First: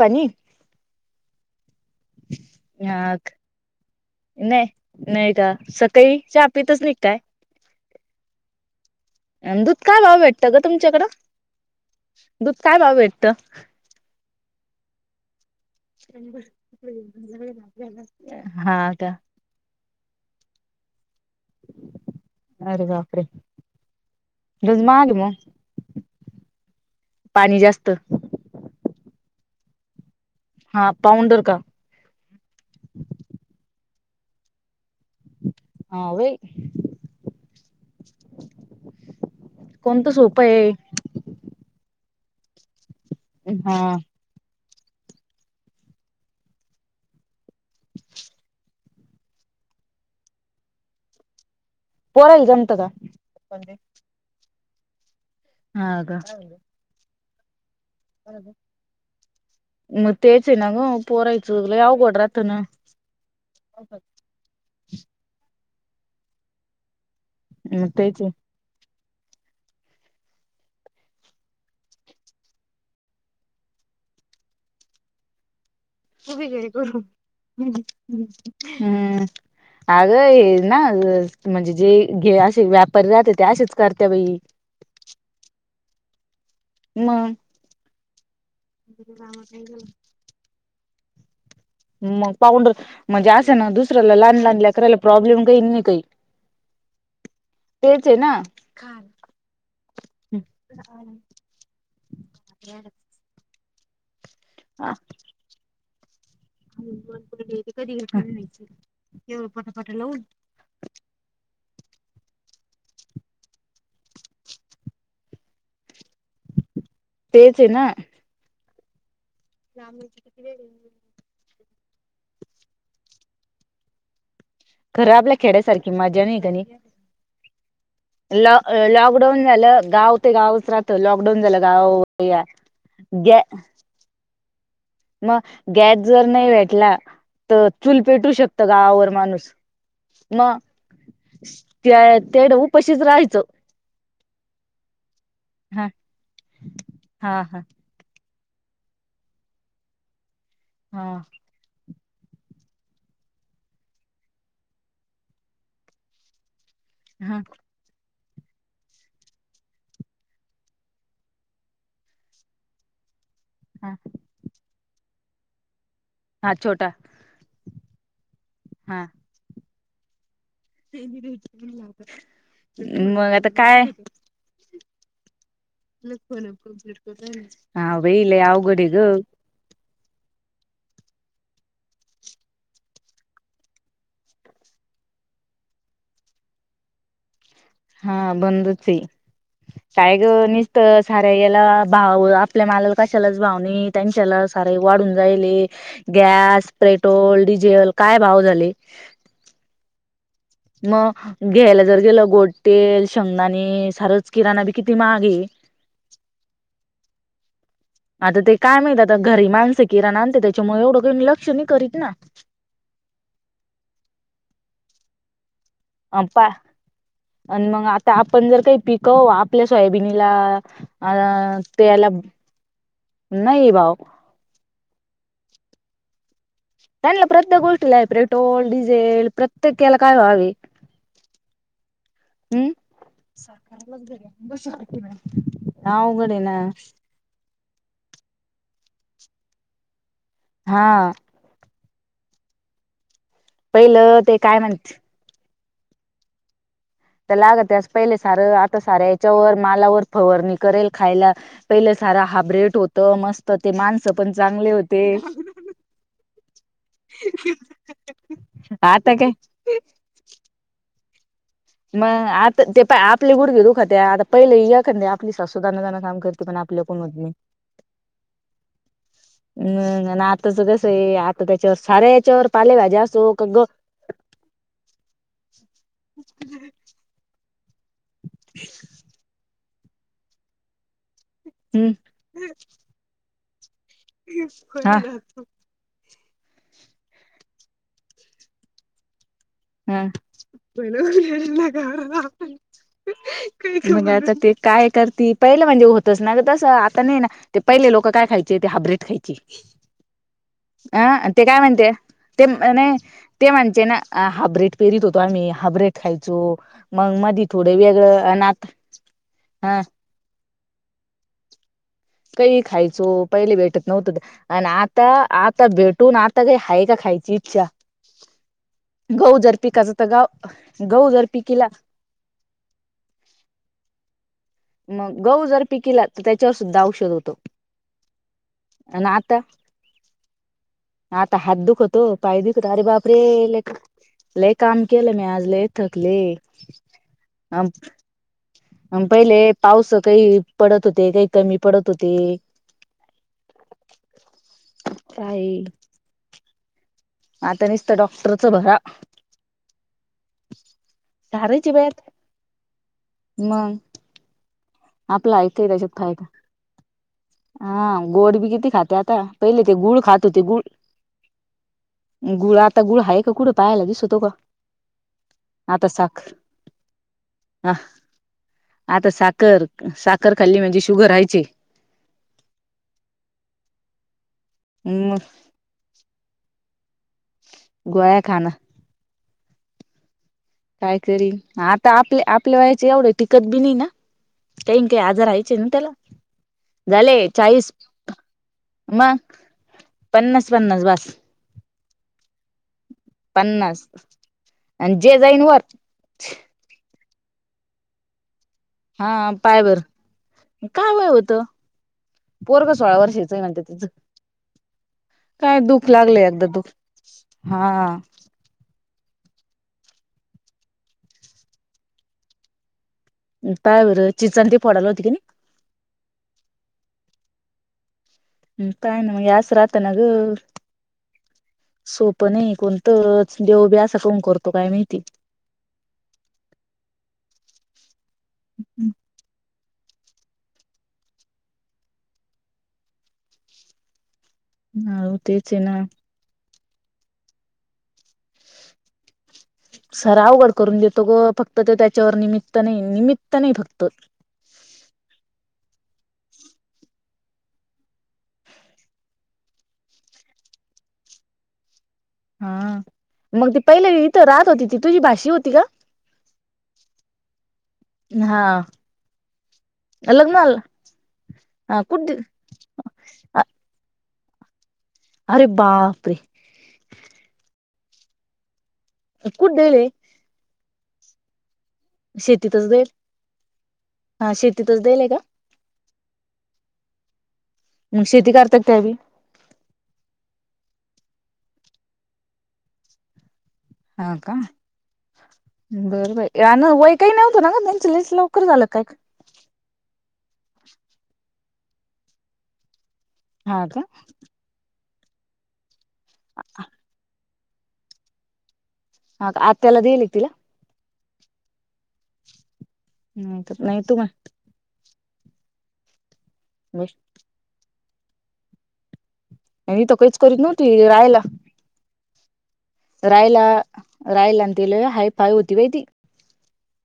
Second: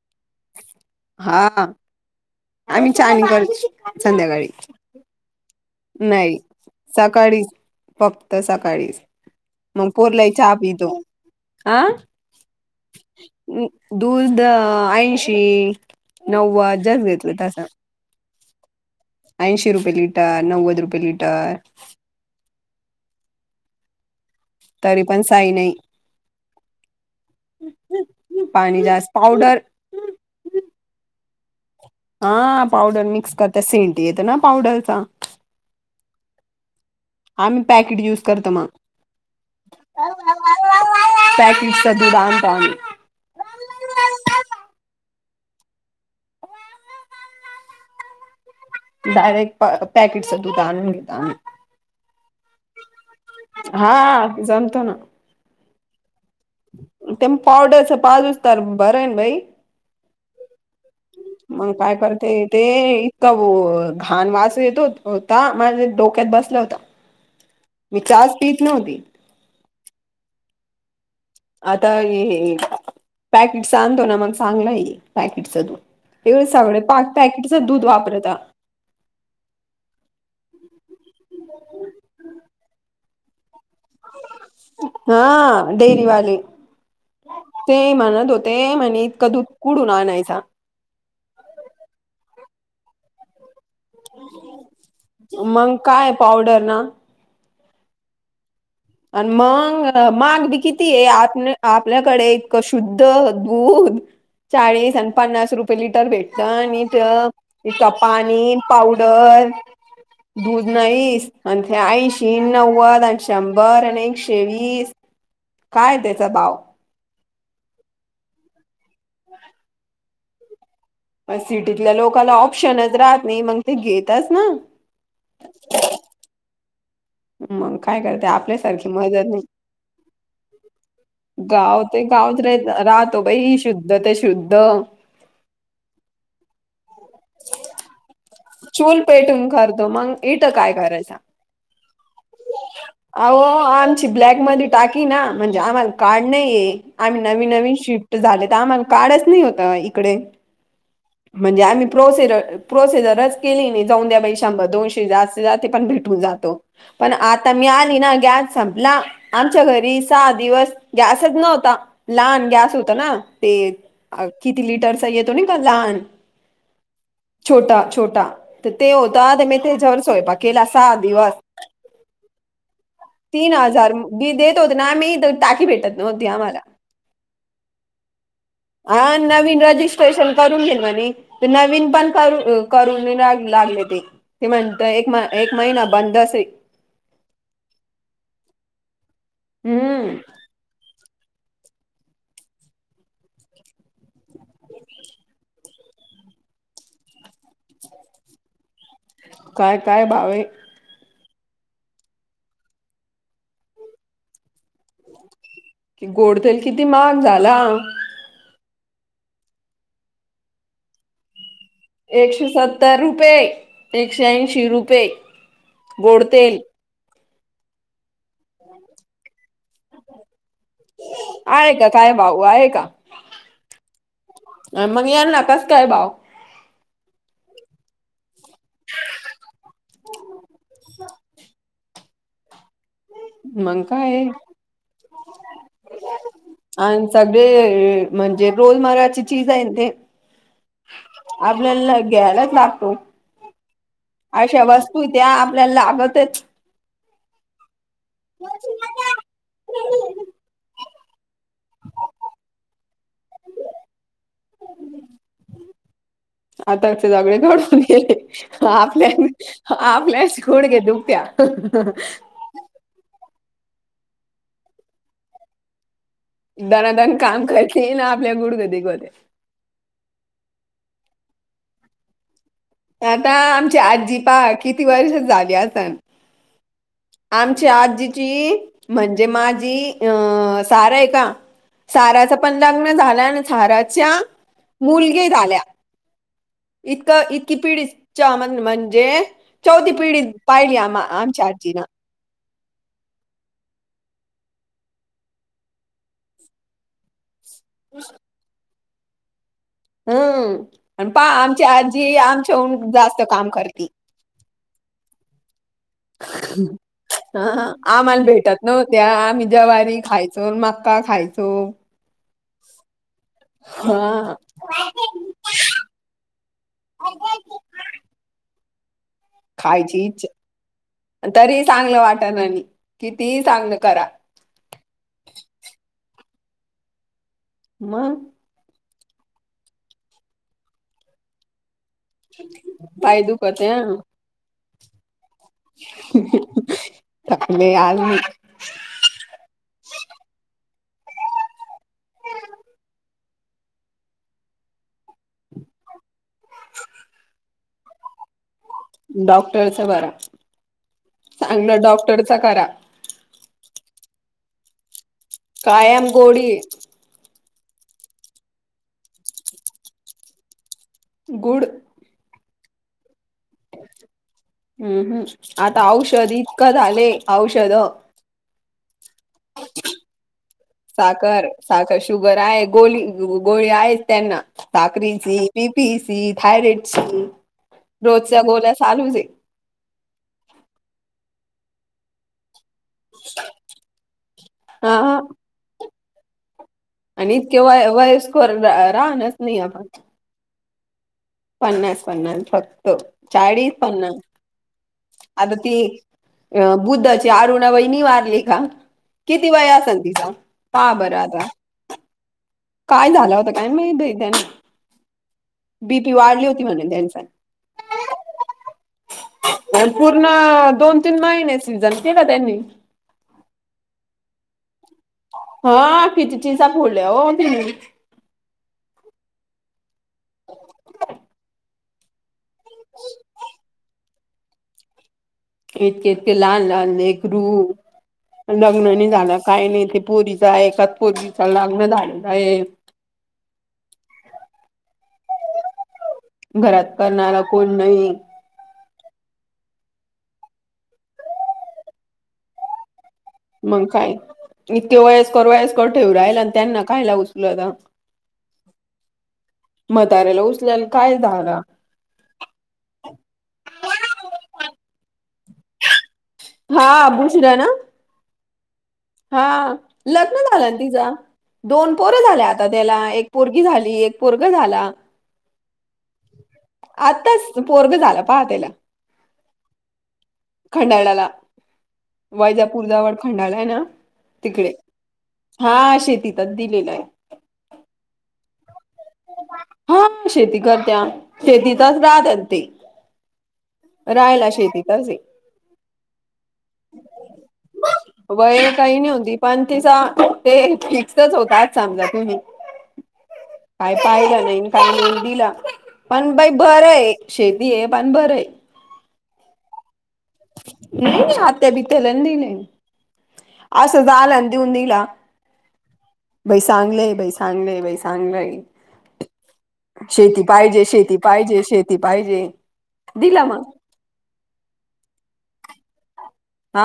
पनीर हा, आम्ही चहा अ नाही करत संध्याकाळी नाही नाही का सकाळी नाही चहा पीतच नाही काय? सकाळीच फक्त सकाळीच आण दूध काय भाव भेटत ग तुमच्याकडं? आं दूध काय भाव भेटत? दूध ऐंशी नव्वद जास्त घेतलं तसं हा त्या ऐंशी रुपये लिटर नव्वद रुपये लिटर अरे बापरे रज तरी महाग पण साई मग पाणी जास्त नाही पाणी जास्त पावडर हा पावंडर का हा पावडर मिक्स करता सेंट येत ना पावडरचा हा होय. आम्ही पॅकेट युज करतो मग कोणतं सोपं आहे. [unintelligible] हा. डायरेक्ट पॅकेटचं दुध आणून घेता पोरायला जमत का? हा जमतो ना हा काय ते पावडरच पाजूच तर बर आहेन बाई मग तेच आहे ना ग पोरायचं मग लय काय अवघड करते राहत ना ते इतका घाण वास येतो होता माझे डोक्यात बसला होता मग मी तेच आहे. चहाच पित नव्हती. आता हे पॅकेटस आणतो ना मग चांगल आहे पॅकेटच दूध इकडे सगळे पाक पॅकेटच दूध वापरता. हम्म अगं हे ना म्हणजे जे घे असे व्यापारी राहते ते असेच करते बाई हा डेरीवाले म ते म्हणत होते म्हणे इतक दूध कुडून आणायचा मग पाऊंडर म्हणजे असे ना दुस ऱ्याला लहान लहान लेकराला प्रॉब्लेम काही मग नाही काही काय पावडर ना तेच आहे ना आणि मग माघ बी किती आहे आन आपल्याकडे इतक शुद्ध दूध हा चाळीस आणि पन्नास रुपये लिटर भेट त आणि इथ तथ पाणी पावडर [unintelligible] दूध नाही आणि ते ऐंशी, नव्वद आणि शंभर आणि एकशे वीस काय त्याचा भाव तेचे ना ना सिटीतल्या लोकला ऑप्शनच राहत नाही मग ते घेतच ना खरं आपल्या खेड्यासारखी मजा नाही काणी मग काय करते ल आपल्यासारखी मदत लॉकडाऊन नाही झालं गाव ते गावच राहत लॉकडाऊन झालं ते गाव गावच अ रा राहतो ग बाई शुद्ध ते शुद्ध मग गॅस जर नाही भेटला तर चूल पेटू शकत चूल गावावर पेटून माणूस करतो मग इटं काय करायचा तेड अह आमची ब्लॅक म ाकी नटाकी ना म्हणजे हा आम्हाला कार्ड नाहीये आम्ही हा नवीन हा नवीन शिफ ट झाले तर आम्हाला काडच नाही होत इकडे हा म्हणजे आम्ही प्रोसेर प्रोसेसरच केली नाही जाऊन द्या पैशांबद्दल दोनशे जास्त जाते पण भेटून जातो. पण हा आता मी आली ना गॅस संपला आमच्या घरी सहा दिवस गॅसच नव्हता लहान गॅस होता ना ते हा किती लिटरचा येतो नाही का लहान हा छोटा छोटा छोटा तर ते हा होता म त्याच्यावर सोयंपाक गेला सहा दिवस मग आता तीन काय हजार बद होत ना आम् टाकी भेटत नव्हती आम्हाला ह बेले या गोडग नवीनज ेशल करून घेल म्हणे नवीन पण कर करून लागले ते ते म्हणत एक म एक महिना बंद अस हा बंदची हम्म काय ग नि तर साऱ्या याला भाव आपल्या मालाला कशालाच भाव नाही त्यांच्याला साराई वाढून जायले गॅस पेट्रोल डिझेल काय भाव झाले काय काय बावे मग घ्यायला जर गेलं गोट्टेल शेंगदाणी सारच किराणा बी किती मागे की गोड तेल किती मग झाला आता ते काय माहत आता घरी माणसं किराण आणते त्याच्यामुळे एवढं का लक्ष नाही करीत ना एकशे सत्तर रुपये एकशे ऐंशी रुपये अ गोड पा तेल आणि मग आता आपण जर काही पिकव आपल्या सोयाबीनीला आ आहे का तेला काय भाऊ आहे का येई बाव मग या नकास काय भाव त्यांना प्रत्येक गोष्टीला पेट्रोल डिझेल प्रत्येक केला काय व्हावे हम् मग काय ना उघडे ना आणि सगळे म्हणजे रोल मारची चीज आहे ते हा आपल्याला घ्यायलाच लागतो पहिलं ते काय अशा म्हणते वस्तू त्या आपल्याला लागतच त्या लाग त्यास पहिले सारं आता सारा याच्यावर मालावर फवारणी करेल खायला पहिलं सारा हाब्रेट होत मस्त ते माणसं पण चांगले होते आताचे जगळे घडून गेले आपल्या आता काय आप आप्लॅश खोड गे दुप्या. मग आता ते प आपले गुडघे दुखात आता पहिले या करते आपली सासू दानादाना काम करते पण आपल्याकडून होत दनादन नाही. काम करते ना आपल्या गुडग दुखतंय. हम् आणि आताच कसं आहे आता त्याच्यावर साऱ्या हेच्यावर आता आची आजि पहा किती वर्ष झाली असन. आमची आजीची म्हणजे माझी अं सारा आहे का? हम्म. साराच पण लग्न झालं आणि झाराच्या हा मुलगी झाल्या. इतक इतकी पिढीच्या म म्हणजे चौथी पीढी पाहीली आम आमचा आज्जी न. हा. मग आता ते काय करती पहिलं म्हणजे होतच ना ग तसं आता नाही ना. ते पहिले लोक काय खायचे ते हाब्रेट खायचे हम्म आणि पा अं ते काय आमची म्हणते आजी ते आमच्याहून नाही जास्त काम ते म्हणते करती ना हा हाब्रेड पेरत होतो आणि हाब्रेड ह वेगळं आम्हाला आणि भेटत आता नव्हत्या आम्ही हा जवारी खायचो मक्का खायचो. सो काही खायचो पहिले भेटत नव्हतं हा आणि आता आता भेटून आ ता काही हय का खयची इच्छा गहू जर पिकाचा तर खायचीच गाव गहू जर तरी पिकिला चांगलं वाट आणि किती चांगलं करा. मग गहू जर पिकिला तर त्याच्यावर सुद्धा औषध होतो. मग. आणि आता आता हात दुख होत. तो पाय दुखल अरे बाप रे पाय दुखते हा. लय काम केलं मी आज लै. थकले आम थकले आज मी पहिले पाऊस काही पडत होते काही कमी पडत होते ताई आता निसत डॉक्टर डॉक्टरच बरा सारायची चांगलं बॅत डॉक्टरच करा. मग. आपला ऐकय त्याच्यात कायम फायदा गोडी. हा गोड बी किती खाते आता पहिले ते गुळ खात होते गुळ गुड गुळ आता गुळ आहे का कुठ? हम्म हम्म आता औषध इतकं झालं ह औषध‌. आता साखर साखर खाल्ली म्हणजे शुगर राहायचे. साखर साखर शुगर आहे गोळी गोळी आहेच त्यांना मग साकरीची. बिपिन ची थायरॉइड सी गोळ्या रोजच्या खाणं गोला चालूच आहे. काय करीन आता आपल्या आपल्या वयाचे एवढं टिकत बी नाही ना काही हा काही हा आजार आहेत. चिंतला. आणि इतके वयस्कर मग राहणच नाही आपण पन्नास पन्नास बास. पन्नास पन्नास फक्त चाळीस पन्नास आणि जे जाईन आता वर ती अ बुद्धचे अरुणा वहिनी वारली काल. हा किती पाय वय बर असेल तिच का काय वय बरं होतं आता? पोरग सोळा काय वर्षाच झालं होतं म्हणत काय मा तिचं त्याने. काय दुःख बीपी लागलं एकदा वाढली होती दुःख म्हणे त्यांच्या. हा पूर्ण दोन तीन महिने सीझन केल त्यांनी. त्यायवरर चिचां ती पडत आसतील. हा कती चिसा फोडल्या ओ तेनी. काय ना मग यास राहत ना ग सोपं नाही. कोणतच देव बी असं कोन करतो काय माहिती इतके इतके लहान लहान लेकरकरू लग्न नाही झालं, काही नाही ते पोरीचा एकाच पोरीवीचा लग्न झालेलय. हो तेच ना घरात करणारा कोण नाही. सार अवघड करून देतो ग फक्त ते त्याच्यावर निमित्त नाही निमित्त, नाही फक्त मग काय इतके वयस्कर वयस कर ठेवू राहिला आणि त्यांना खयला उचलता म्हताऱ्याला उचल्याला काय झाला. हा मग ती पहिले इथं रहात होती ती तुझी भाशी होती का? हा बुसला ना हा हा लग्न लग्नाला झालं ना तिचा हा दोन कुठ पोर झाल्या. आता त्याला एक पोरगी झाली एक पोरग झाला अरे बापरे आताच पोरग झाला पहा त्याला. कुठदली. खंडाळला शेतीतच देईल वैजापूरजवळ खंडाळा आहे ना? हा तिकडे शेतीतच देईलय का? हा शेतीतच दिलेलं आहे म शेती करतात त्यावी हा शेती करत्या शेतीतच राहतेत ते हा का राहायला शेती कर बरं बर वय काही नव्हतं ना का त्यांच लेयच लवकर झालं वय काय काही नाही होती पण तिचा ते फिक्सच होताच समजा तुम्ही हा का काय पाहिलं नाही काय न दिला पण बाई बरं आहे शेती आहे पण बरं आहे हा आत्याला देला लीतला नाही नाही आते बिथ लहली नाही नाही तर नाही अस तू सध ल लाई सांगलं बाई सांगलं बाई सांगलंय मी तर काहीच करीत शेती पाहिजे नव्हती शेती पाहिजे शेती पाहिजे रायला दिला मग रायलातेला हाय पाय होती बाहिती हा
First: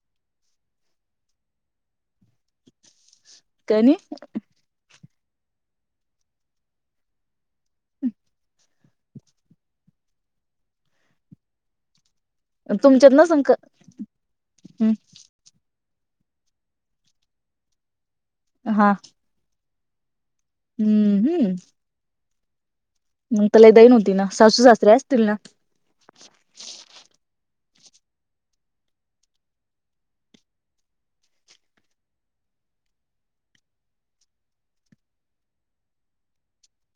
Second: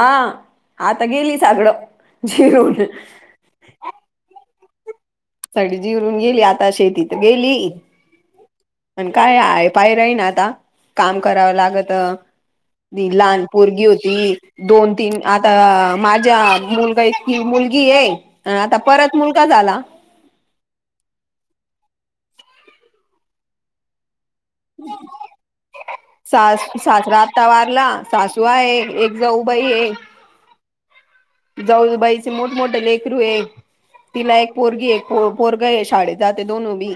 आता गेली सगळं जिरून काणी सगळी जीवररून गेली आता शेती तर गेली पण काय आहे पाय राही ना आता काम करावं लागत तुमच्यात नसन लहान का पोरगी होती दोन तीन आता माझ्या मुलगा मुलगी आहे आता हा परत मुलगा झाला हम्म हम्म मग त्याला दई नव्हती ना सासू सासऱ्या असतील ना सास सासरा आातता वारला सासू आहे एक जाऊबाई आहे जाऊबाईचे मोठ मोठे लेकरू आहे तिला एक पोरगी एक पोरग आहे शाळेत जाते दोन उभी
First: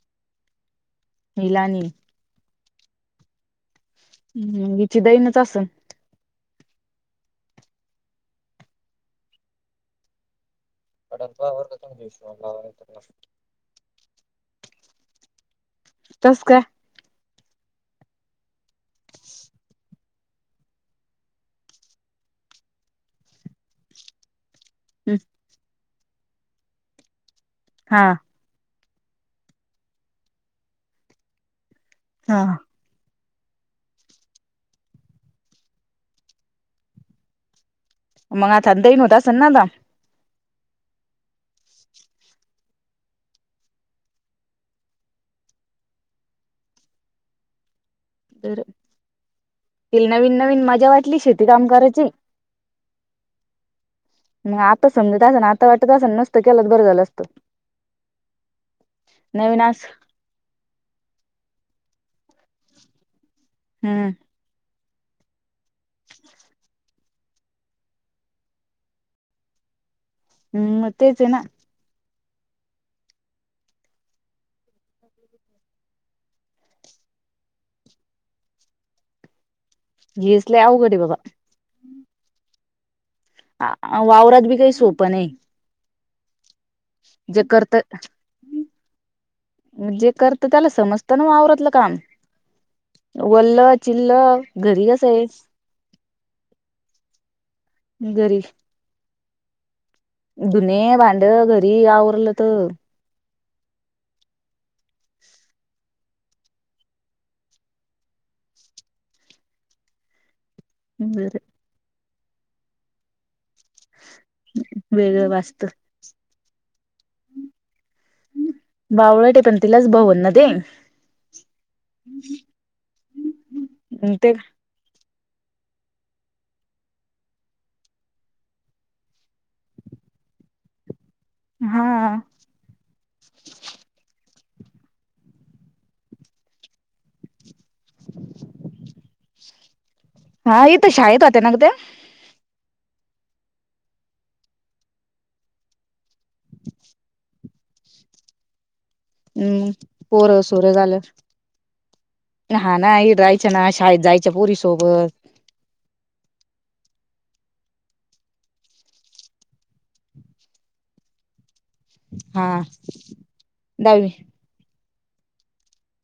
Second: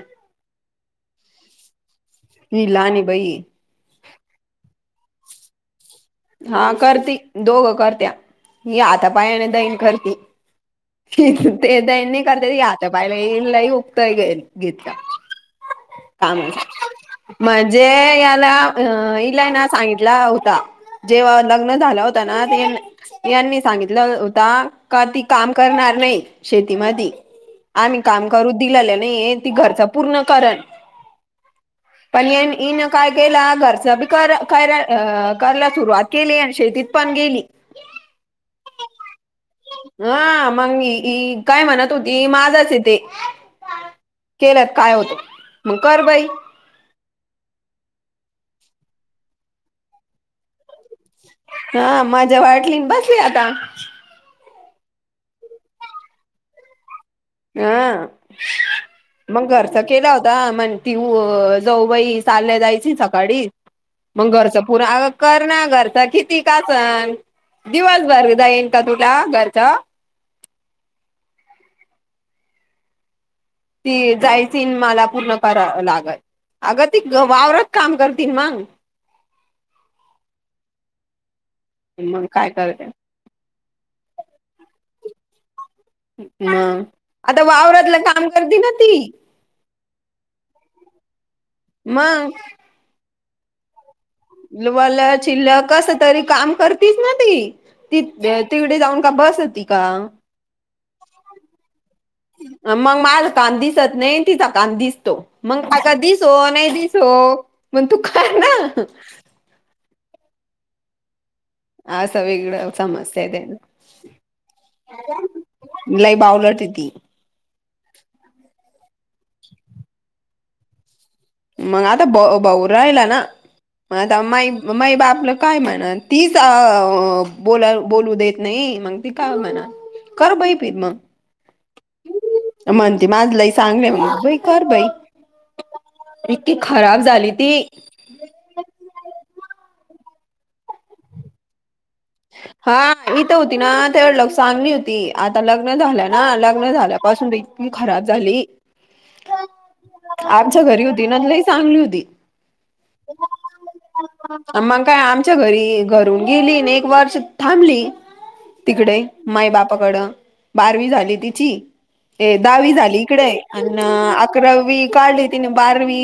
हलानी निलाणी बाई हीची दैनच असन हा करती दोघं करत्या ही आतापायाने दैन करती ते द नाही करत त घता पाहिला ये लही उघतय घेतलं काम तस काय म्हणजे याला अ इला ना सांगितला होता जेव्हा लग्न झालं होता ना यांनी सांगितलं होता का ती काम करणार नाही शेतीमध्ये आम्ही हा काम घ पूर्ण पण हा काय गे घरच काय सुरुवात केली आणि शेतीत पण गेली मगा थंदही न दसन ना त हा मग काय म्हणत होती माझाच य ते केलत काय होत मग कर बाई तर ते नवीन नवीन मजा वाटली शेती काम करायची े वाटली बसली आता मग आता समजत असा ना आता वाटत असा ना नसतं केला तर बरं झालं असतं हं मग नवीन घरचा अस केला होता म्हण ती जवबाई चालल्या जायची सकाळी मग घरचं पुूर करणार घरचा किती काच दिवसभर जा येईल का तुला घरच हम् म तेच आहे ना ती जायची न मला पूर्ण करा लागल, अगं ती वावरात काम करतील मग केस लय आवघड आहे बाबा. मग काय करते? आ वावरात बी काही सोपं नाही. म आता जे करत वावरातलं काम करते ना, ती. जे करत त्याला समजत ना वावरतलं. मंग वल्ल, चिल्ल. घरी कसं वल्लं, आहे चिल्लं कस तरी काम करतीच ना ती. ती घरी तिकडे जाऊन का बसती का? धुन, भांड घरी आवरलं त. मग माझ काम दिसत नाही, तीच काम दिसत मग कधीच तो नाही दिसो, मग तू खा ना, ह् बर आस वेगळा समस्या आहेे त्या. वेगळं वाजतं. लई बावळट हाय ती. बावळट हाय, पण तिलाच भवलं ना ते. मग आता ब- बाऊ राहिला ना, मग आता ते माई मग माई -बा आपलं काय म्हणा तीच अ -बोला -बोलू देत नाही, मग ती काय म्हणा कर बाई प्रेम म हा म्हणते माझ लई सांगण्या [unintelligible] कर बाई इतकी खराब झाली ती. हा, इथ शाळेत होत्या ना ग त्या. हा हीथ होती ना तेवढ लय चांगली होती. आता लग्न झाल्या ना, लग्न झाल्यापासून तर इतकी खराब झाली. हम्म पोरं आमच्या -सोर घरी झालं. होती ना लई चांगली होती हा, ना, आई राहायच्या ना, शाळेत जायच्या पोरी मग काय सोबत. आमच्या घरी घरून गेलीन एक वर्ष थांबली. तिकडे माई बापाकडं बारवी झाली तिची, ए, हा दहावी झाली इकडे, अन, दहावी अकरावी काढली तिने बारवी